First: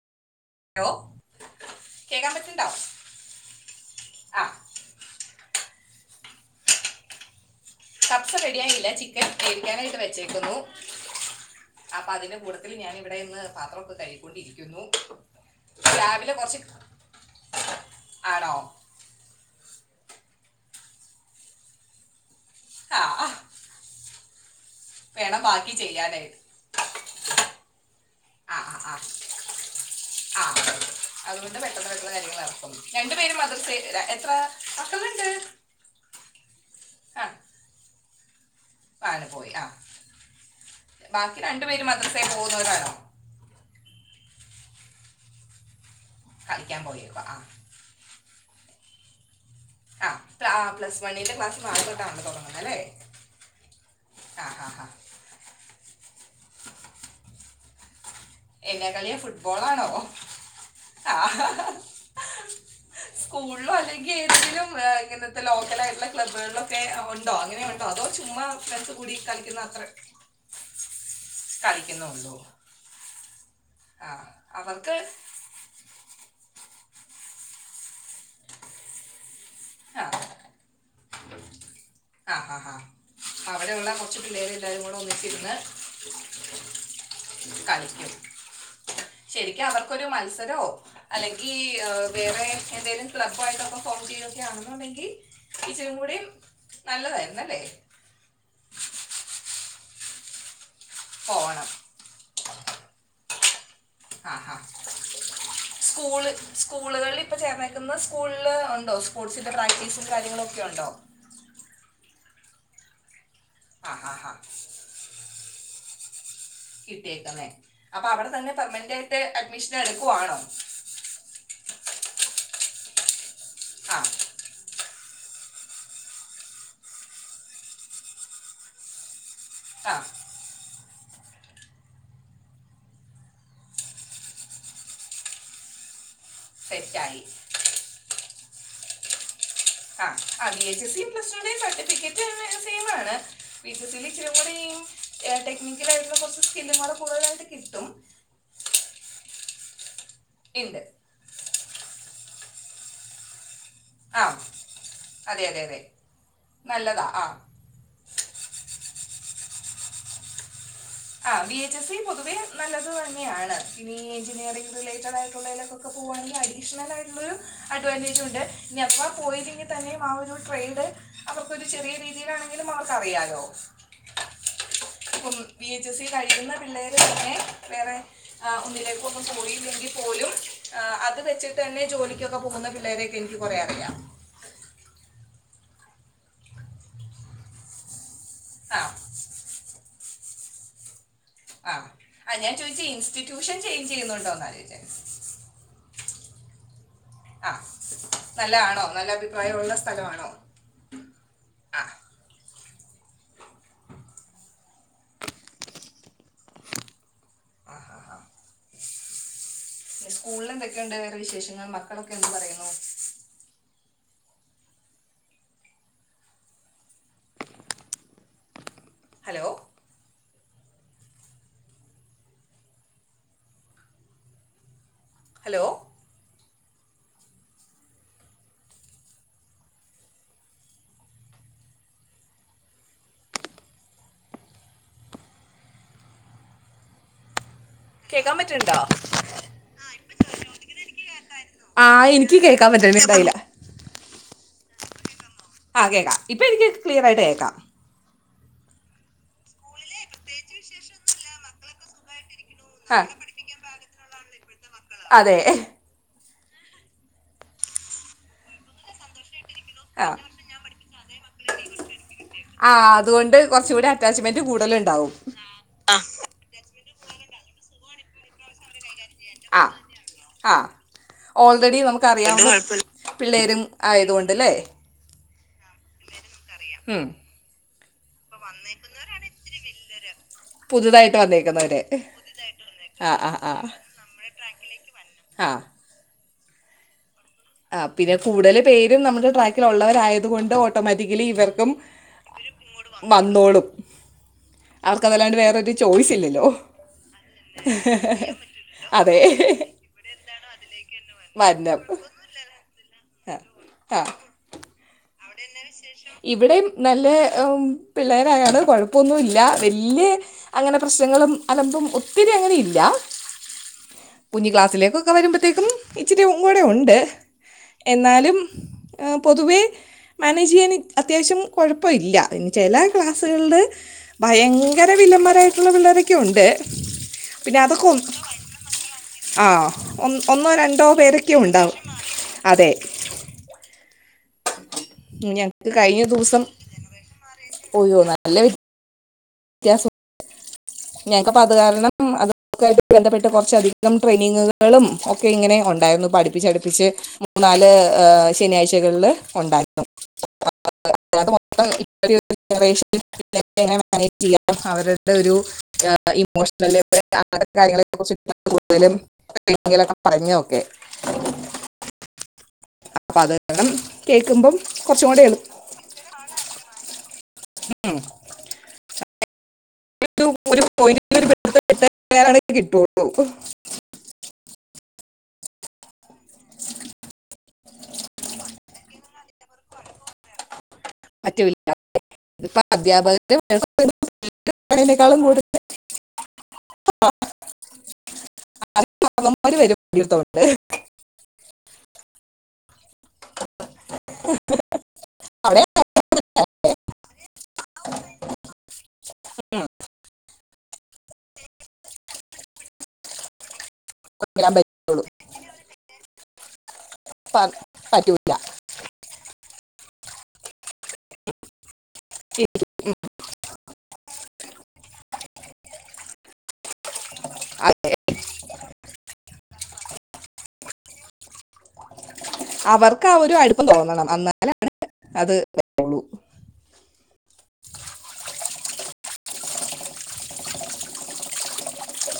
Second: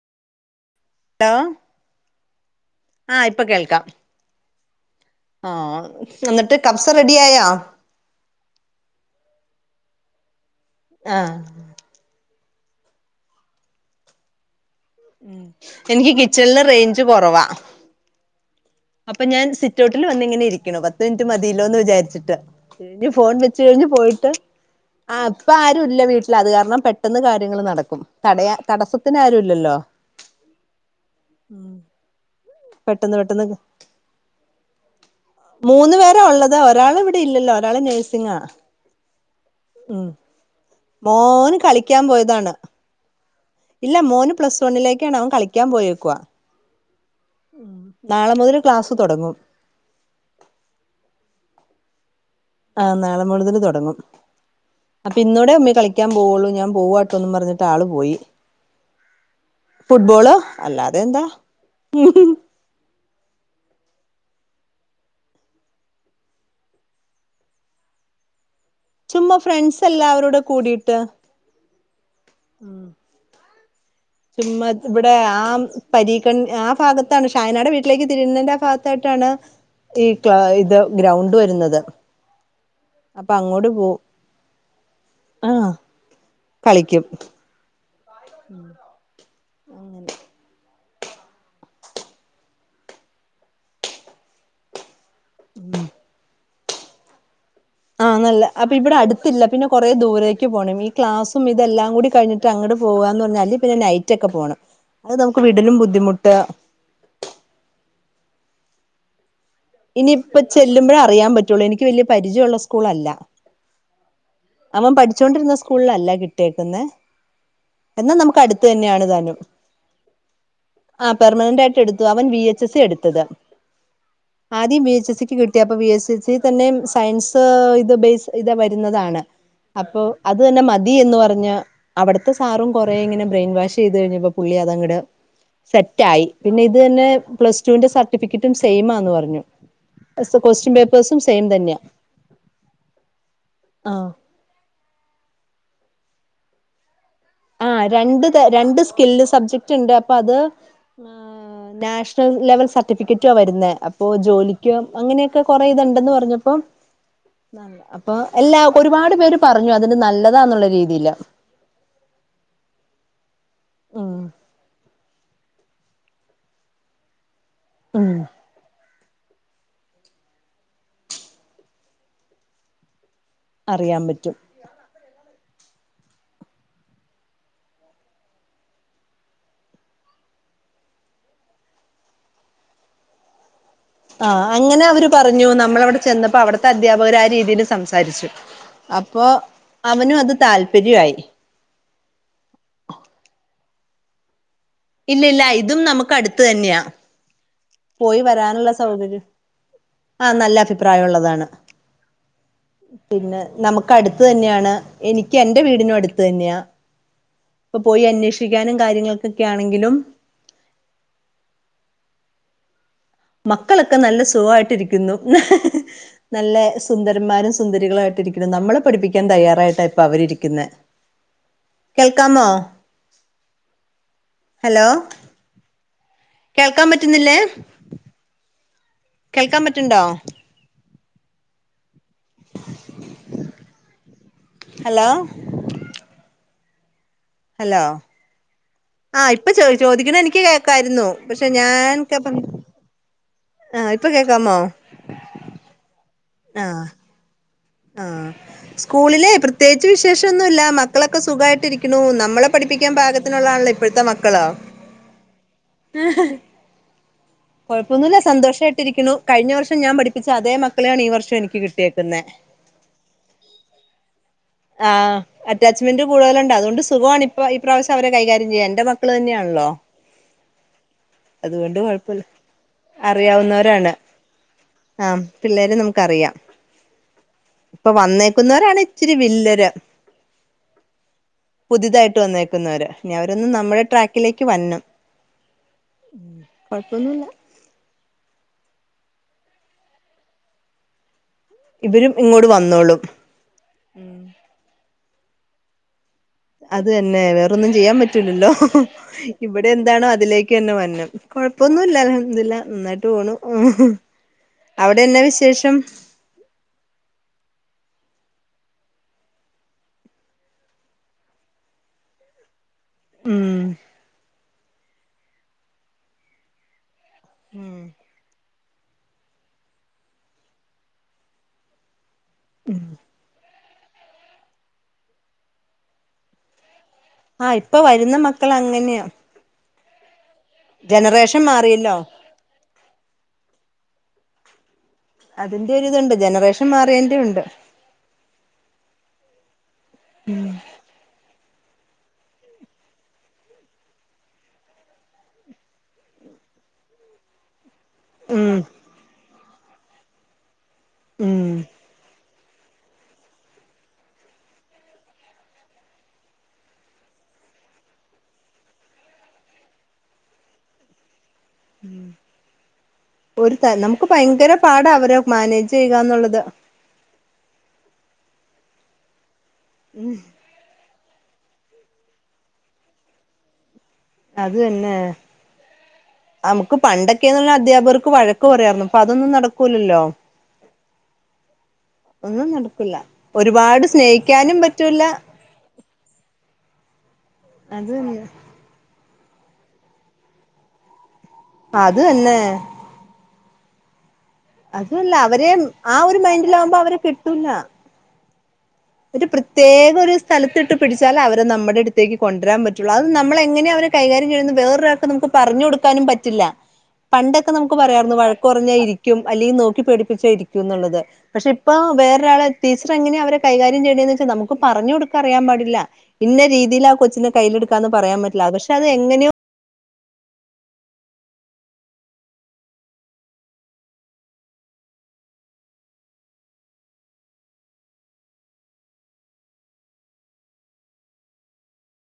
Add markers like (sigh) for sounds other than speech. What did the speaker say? Hello ലോ കേക്കാ പറ്റ്ണ്ടോ ആഹ് ഇപ്പ കേൾക്കാം ആഹ് എന്നിട്ട് കബ്സ റെഡിയായോ കബ്സ റെഡിയായില്ല ചിക്കൻ വേവിക്കാനായിട്ട് വെച്ചേക്കുന്നു ആഹ് അപ്പ അതിന്റെ കൂടത്തില് ഞാന് ഇവടെ നിന്ന് പാത്രൊക്കെ കഴുകിക്കൊണ്ടിരിക്ക്യുന്നു ഉം എനിക്ക് കിച്ചണ്ല് റെയ്ഞ്ച് കൊറവാ ആണോ അപ്പ ഞാൻ സിറ്റൗട്ട്ല് വന്ന്ങ്ങനെ ഇരിക്ക്യിണു പത്ത് മിനിറ്റ് മതില്ലോന്ന് വിചാരിച്ചിട്ട് ഏഹ് ആ ഇഞ്ഞ് ആ, ഫോൺ വെ ച്ച് കഴിഞ്ഞ് പോയിട്ട് ആഹ് വേണം ബാക്കി ഇപ്പാരുല്ല വീട്ട്ല് ചെയ്യാനായിട്ട് അത് കാരണം പെട്ടെന്ന് കാര്യങ്ങള് നടക്കും തടയാ തടസ്സത്തിന് ആരും ഇല്ലല്ലോ ആഹ് അതുകൊണ്ട് ഉം പെട്ടെന്ന് (unintelligible) കാര്യങ്ങള് നടക്കും രണ്ടു പെട്ടെന്ന് പേരും പെട്ടെന്ന് മദ്രസയിൽ എത്ര മക്കളിണ്ട് മൂന്ന് പേരാ ഉള്ളത് ഒരാള് ഇവിടെ ഇല്ലല്ലോ ഒരാള് നേഴ്സിങ്ങാ ഒരാള് പോയി ആഹ് ബാക്കി മോന് രണ്ടു പേര് മദ്രസയിൽ പോകുന്നവരാണോ ഇല്ലാ മോന് പ്ലസ് വണ്ണിലേക്കാണ് അവൻ കളിക്കാൻ പോയേക്കുവാ കളിക്കാൻ പോയേക്കോ ആഹ് നാളെ മുതല് ക്ലാസ്സ്‌ തുടങ്ങും ആഹ് പ്ല ആഹ് പ്ലസ് വണ്ണിൻ്റെ ക്ലാസ് നാളെത്തൊട്ടാണല്ലൊ തൊട ആഹ് നാളെ മുഴുതന് തുടങ്ങും ആ ആ ആ അപ്പൊ ഇന്നൂടെ ഉമ്മീ കളിക്കാൻ പോവുള്ളൂ ഞാൻ പോവാട്ടോന്നും പറഞ്ഞിട്ട് ആള് പോയി എന്നാ കളിയാ ഫുട്ബോളാണോ ഫുട്ബോള് അല്ലാതെ എന്താ സ്കൂളിലോ അല്ലെങ്കി ഏതങ്കിലും ഇങ്ങനത്തെ ലോക്കല ആയിട്ടുള്ള ക്ലബ്ബുകളിലൊക്കെ ഉണ്ടോ അങ്ങനെ അതോ ചുമ്മാ ഫ്ര ചുമ്മാ ഫ്രണ്ട്സ് എല്ലാവരോടെ കൂടിയിട്ട് കളിക്കുന്നുള്ളോ ചുമ്മാത് ഇവിടെ ആം പരീക്കൺ ആ ഭാഗത്താണ് ഷാഹിനാടെ വീട്ടിലേക്ക് തിരുന്നേന്റെ ആ ഭാഗത്തായിട്ടാണ് ആ ഈ ക്ലാ ഇത് ഗ്രൗണ്ട് വരുന്നത് അ ഹ ഹ അപ്പൊ അങ്ങോട്ട് അവിടെ ഉള്ള പോവും കൊർച്ച് പിള്ളേര് എല്ലാരും കൂടെ ആ ഒന്നിച്ചിന്ന് കളിക്കും കളിക്കും ശരിക്കും അവർക്കൊരു മത്സരോ അല്ലെങ്കി വേറെ എന്തെങ്കിലും സ്ലബ്ബാ യിട്ടൊക്കെ ഫോം ചെയ്തൊക്കെ ആണെന്നോണ്ടെങ്കിൽ ച്ചും കൂടിം നല്ലതായിരൂന്നല്ലേ ആഹ് നല്ല ഇപ്പൊ ഇവിടെ അടുത്തില്ല പിന്നെ കൊറെ ദൂരേക്ക് പോണം ക്ലാസ്സും പോകണം ഇതെല്ലാം കൂടി കഴിഞ്ഞിട്ട് അങ്ങട്ട് പോവാന്ന് പറഞ്ഞാല് അല്ലേ പിന്നെ നൈറ്റ് ഒക്കെ ആ ഹാ പോകണം അത് നമുക്ക് വിടിനും സ്കൂള് ബുദ്ധിമുട്ടാ സ്കൂളുകളിൽ ഇപ്പ ചേർന്നേക്കുന്ന സ്കൂളിൽ ഉണ്ടോ സ്പോർട്സിന്റെ പ്രാക്ടീസും കാര്യങ്ങളക്കെ ഉണ്ടോ റ്റൂള്ളൂ എനിക്ക് വല്ല്യ പരിചയമുള്ള സ്കൂളല്ല ആഹാ ഹാ അവൻ പഠിചോണ്ടിരുന്ന സ്കൂളിലല്ല കിട്ടി കിട്ടിയേക്കുന്നേ അപ്പൊ അവിടെ തന്നെ അടുത്ത് പെർമനന്റ് തന്നെയാണ് ആയിട്ട് താനും അഡ്മിഷൻ എടുക്കുവാണോ ആഹ് പെർമനന്റ് ആയിട്ട് എടുത്തു അവൻ ബി എച്ച് എസ് സി എടുത്തത് ആ ആദ്യം ബി എച്ച് എസ് സിക്ക് കി ട്ടിയപ്പോ ബിഎസ് സി സി തന്നെ സയൻസ് ഇത് ബേസ് ഇത് വരുന്നതാണ് ആ അപ്പൊ അത് തന്നെ മതി എന്ന് പറഞ്ഞ അവിട്ത്തെ സാറും കൊറേ ഇങ്ങനെ ബ്രെയിൻ വാഷ് ചെയ്തു കഴിഞ്ഞപ്പോ പുള്ളി അതങ്ങട് സെറ്റായി പിന്നെ ഇത് തന്നെ സെറ്റായി പ്ലസ്ടുവിന്റെ സർട്ടിഫിക്കറ്റും സെയിമാന്ന് പറഞ്ഞു ആ ആ ബി ക്വസ്റ്റ്യൻ എച്ച് സി പേപ്പേഴ്സും സെയിം പ്ലസ്റ്റുവിന്റെ തന്നെയാ സർട്ടിഫിക്കറ്റ് ഒന്ന് സെയിമാണ് ബി എച് സിന്റെ ആഹ് ഇച്ചിരി (unintelligible) ഏ ടെക്നിക്കളായിട്ടുള്ള കൊർച്ച് സ്കില്ലുംകൂടെ കൂടുതലായിട്ട് ആഹ് കിട്ടും രണ്ട് തര രണ്ട് സ്കില്ല് സബ്ജക്ട്ണ്ട് അപ്പൊ അത് ഉണ്ട് ആഹ് നാഷണൽ ലെവൽ സർട്ടിഫിക്കറ്റാ വരുന്നത് ഇപ്പൊ ആ ജോലിക്കോ അങ്ങനെയൊക്കെ അതെ അതെ കൊറേ അതെ ഇതുണ്ടെന്ന് പറഞ്ഞപ്പോ നല്ലതാ ആ അപ്പൊ എല്ലാ ഒരുപാട് പേര് പറഞ്ഞു അതിന്റെ നല്ലതാന്നുള്ള രീതിയില് ബി എച്ച് എസ് സി പൊതുവെ നല്ലത് തന്നെയാണ് പിന്ന ഈ ഉം എഞ്ചിനീയറിംഗ് റിലേറ്റടായിട്ടുള്ളേ എല്ലാം ക്കെ പോകവാണെങ്കി അഡീഷണ (unintelligible) ഉം അഡ്വാന്റെജുണ്ട് ഇനി അത്ര പോയില്ലെങ്കിൽ തന്നെയും ആഹ് ഒരു ട്രേഡ് അവർക്കൊരു ചെറിയ രീതിയിലാണെങ്കിലും അവർക്ക് അറിയാലോ അറിയാൻ പറ്റും അപ്പം ബി എച്ച് എസ് സി കഴിക്കുന്ന പിള്ളേര് തന്നെ വേറെ ആഹ് ഒന്നിലേക്കൊന്നും പോയില്ലെങ്കി പോലും ആ അത് വെച്ചിട്ട് തന്നെ ജോലിക്കൊക്കെ പോകുന്ന പിള്ളേരെ എനിക്ക് കൊറേ അറിയാം ആഹ അങ്ങനെ അവര് പറഞ്ഞു നമ്മള അവിടെ ചെന്നപ്പോ അവിടത്തെ അധ്യാപകർ ആ രീതിയിൽ സംസാരിച്ചു ആ അപ്പൊ അവനും അത് താല്പര്യമായി ആഹ് ആ ഞാൻ ചോദിച്ചി ഇൻസ്റ്റിറ്റ്യൂഷൻ ചേഞ്ച് ചെയ്യുന്നുണ്ടോന്ന് ആലോചാ ഇല്ല ഇല്ല ഇതും നമുക്ക് അടുത്ത് തന്നെയാ ആഹ് പോയി വരാനുള്ള സൗകര്യം ആഹ് സ്ഥലമാണോ നല്ല അഭിപ്രായം ഉള്ളതാണ് ആ പിന്നെ നമുക്ക് അടുത്ത് തന്നെയാണ് എനിക്ക് എൻറെ വീടിനും അടുത്ത് തന്നെയാ ഇപ്പൊ പോയി അന്വേഷിക്കാനും കാര്യങ്ങൾക്കൊക്കെ ആണെങ്കിലും സ്കൂളിൽ എന്തൊക്കെയുണ്ട് വേറെ വിശേഷങ്ങൾ മക്കളൊക്കെ എന്തന്ത് പറയുന്നു മക്കളൊക്കെ നല്ല സുഖായിട്ടിരിക്കുന്നു നല്ല സുന്ദരന്മാരും സുന്ദരികളും ആയിട്ടി ഇരിക്കണം നമ്മളെ പഠിപ്പിക്കാൻ ഹലോ തയ്യാറായിട്ടായി ഇ അവരിരിക്കുന്ന കേൾക്കാമോ ഹലോ ഹലോ കേൾക്കാൻ പറ്റുന്നില്ലേ കേൾക്കാൻ പറ്റണ്ടോ ഹലോ ഹലോ കേൾക്കാൻ പറ്റണ്ടോ? ആഹ് ഇപ്പൊ ചോ ചോദിക്കണ എനിക്ക് കേൾക്കായിരുന്നു പക്ഷെ ഞാൻൊക്കെ പറഞ്ഞ ഉണ്ടായില്ല ആഹ് ഇപ്പൊ കേക്കാമോ ആഹ് കേക്കാം ആഹ് ചെറുതായിട്ട് കേക്കാം ആ സ്കൂളിലെ പ്രത്യേകിച്ച് വിശേഷം മൊന്നുമല്ല മക്കളൊക്കെ സുഖമായിട്ടിരിക്കുന്നു നമ്മളെ പഠിപ്പിക്കാൻ ആ പാഗത്തിനുള്ളതാണല്ലോ ഇപ്പോഴത്തെ മക്കളോ അതെ ആഹ് കൊഴപ്പൊന്നുമില്ല സന്തോഷമായിട്ടിരിക്കുന്നു കഴിഞ്ഞ വർഷം ഞാൻ ആ പഠപ്പിച്ച അതേ മക്കളെയാണ് ഈ വർഷംനിക്ക് കിട്ടിയേക്കുന്നത് ആഹ് അതുകൊണ്ട് കുറച്ച കൂടി അറ്റാച്ച്മെന്റ് കൂടുതൽ ആഹ് അാമെന്റ് കൂടുതലുണ്ട് അതുകൊണ്ട് സുഖമാണ്ണ ഇപ്പ ഈ പ്രാവശ്യം അവരെ കൈകാര്യം ചെയ്യാം എന്റെ മക്ക മക്കൾ ആ തന്നെയാണല്ലോ ആ അതുകൊണ്ട് ഓൾറെഡി നമുക്ക് കൊഴപ്പല്ല അറിയാവുന്ന പിള്ളേരും ആയതുകൊണ്ട്ല്ലേ ആ പിള്ളേര് നമുക്ക്റിയാം ഉം ഇപ്പൊ വന്നേക്കുന്നവരാണ് ഇച്ചിരി വില്ലര് പുതുതായിട്ട് വന്നേക്കുന്നവര് പുതിതായിട്ട് വന്നേക്കുന്നവര് ആ ഇനി ആ അവരൊന്ന് നമ്മുടെ ട്രാക്കിലേക്ക് വന്നണം ആഹ് ഉം കൊഴപ്പുന്നുല്ല ആഹ് പിന്നെ കൂടുതൽ പേരും നമ്മുടെ ട്രാക്കിലള്ളവരായതുക കൊണ്ട് ഓട്ടോമാറ്റിക്കലി ഇവർ ഇവരും ഇങ്ങോട് വന്നോളും വന്നോടും അവർക്കതല്ലാണ്ട് വേറരു ചോയ്സ ഇല്ല അത് തന്നെ വേറൊന്നും ചെയ്യാൻ പറ്റൂലല്ലോ അതെ ഇവിടെ എന്താണോ അതിലേക്ക് തന്നെ വന്നു വരണം കൊഴപ്പൊന്നുമല്ലല്ല ഇതില്ല നന്നായിട്ട് പോണു ആ അവിടെന്നെ വിശേഷം ഇവിടെയും നല്ല പിള്ളേരായാണ് കുഴപ്പമൊന്നുമ ഇല്ല വലിയ അങ്ങനെ പ്രശ്നങ്ങളും അലമ്പും ഒത്തിരി അങ്ങനെ ഇല്ല ഉം കുഞ്ഞഞ് ക്ലാസ്സിലേക്ക് ഒക്കെ വരുമ്പോഴത്തേക്കും ഇച്ചിരി കൂടെ ഉണ്ട് എന്നാലും പൊതുവേ മാനേജ് ചെയ്യാൻ അത്യാവശ്യം കുഴപ്പമില്ല ഇനി ചില ക്ലാസ്സുകളുടെ ഭയങ്കര വിലമാരായിട്ടുള്ള പിള്ളേരൊക്കെ ഉണ്ട് ആഹ് ഇപ്പൊ വരുന്ന മക്കൾ അങ്ങനെയാ ആഹ് ഒ ഒന്നോ രണ്ടോ പേരൊക്കെയോ ജനറേഷൻ ഉണ്ടാവും മാറിയല്ലോ അതെ ഞങ്ങൾക്ക് അതിന്റെ ഒരു ഇതുണ്ട് ജനറേഷൻ മാറിയന്റെ ഉണ്ട് ഒയോ നല്ല വെ (unintelligible) വ്യത്യാസം ഉം ഞങ്ങക്കിപ്പ അത് കാരണം അതൊക്കായിട്ട് ബന്ധപ്പെട്ട് കുറച്ചധികം ട്രെയിനിങ്ങുകളും ക്കെ ഇങ്ങനെ ഉണ്ടായിരുന്നു. ഇപ്പം അടുപ്പിച്ച് അടുപ്പിച്ച് മൂന്നാല് ഉം ശനിയാഴ്ചകളില് ഉണ്ടായിരുന്നു അത് ഉം (inaudible) എങ്ങനെ മാനേജ് ചെയ്യാം. അവരുടെ ഒരു (inaudible) അങ്ങനെത്തെ കാര്യങ്ങൾ (unintelligible) കൂടുതലും (inaudible) പറഞ്ഞോക്കെ ഉം ഒരു ത നമുക്ക് ഭയങ്കര കേൾക്കുമ്പം പാടാ കുറച്ചും അവരെ കൂടെ എളുപ്പം മാനേജ് ചെയ്യുകാന്നുള്ളത് ഉം (unintelligible) അത് തന്നെ നമുക്ക് പണ്ടൊക്കെന്ന് പറഞ്ഞ അധ്യാപകർക്ക് വഴക്ക് പറയാരുന്നു ഇപ്പൊ അതൊന്നും നടക്കൂലല്ലോ മറ്റുമില്ല ഒന്നും ഇപ്പൊ നടക്കൂല്ല അധ്യാപകര് ഒരുപാട് സ്നേഹിക്കാനും പറ്റൂല്ല പറയുന്നതിനേക്കാളും കൂടുതൽ അത് (unintelligible) അത് തന്നെ (unintelligible) അതുല്ല അവരെ അവിടെ ആഹ് ഒരു മൈൻഡിലാമ്പോ അവരെ കിട്ടൂല്ല ഒരു പ്രത്യേക ഒരു സ്ഥലത്തി ഇട്ട് പിടിച്ചാലെ അവരെ നമ്മുടെ അടുത്തേക്ക് കൊണ്ടുവരാൻ പറ്റുള്ളൂ അത് നമ്മള് എങ്ങനെ അവരെ കൈകാര്യം വരാൻ ചെയ്യുന്നത് എന്ന് പറ്റുള്ളൂ വേറൊരാൾക്ക് നമുക്ക് പറഞ്ഞു കൊടുക്കാനും പറ്റില്ല പണ്ടൊക്കെ പ- നമുക്ക് പറയാമായിരുന്നു പറ്റൂല വഴക്ക് പറഞ്ഞാ ഇരിക്കും ക്കും അല്ലെങ്കി നോക്കി പേടിപ്പിച്ച ഇരിക്കും എന്നുള്ളത് പക്ഷെ ഇപ്പൊ ഈ വേറൊരാളെ ടീച്ചർ എങ്ങനെയാ അവരെ കൈകാര്യം ചെയ്യണ്ടേന്ന് വെച്ചാൽ നമുക്ക് പറഞ്ഞ് കൊടുക്കാൻ അറിയാൻ പാടില്ല ഇന്ന രീതിയിലാ കൊച്ചിനെ അ- കയ്യിലെടുക്കാന്ന് പറയാൻ പറ്റില്ല പക്ഷെ അത് എങ്ങനെയോ അവർക്ക് ആഹ് ഒരു അടുപ്പം തോന്നണം എന്നാലാണ് അത് (unintelligible) ള്ളൂ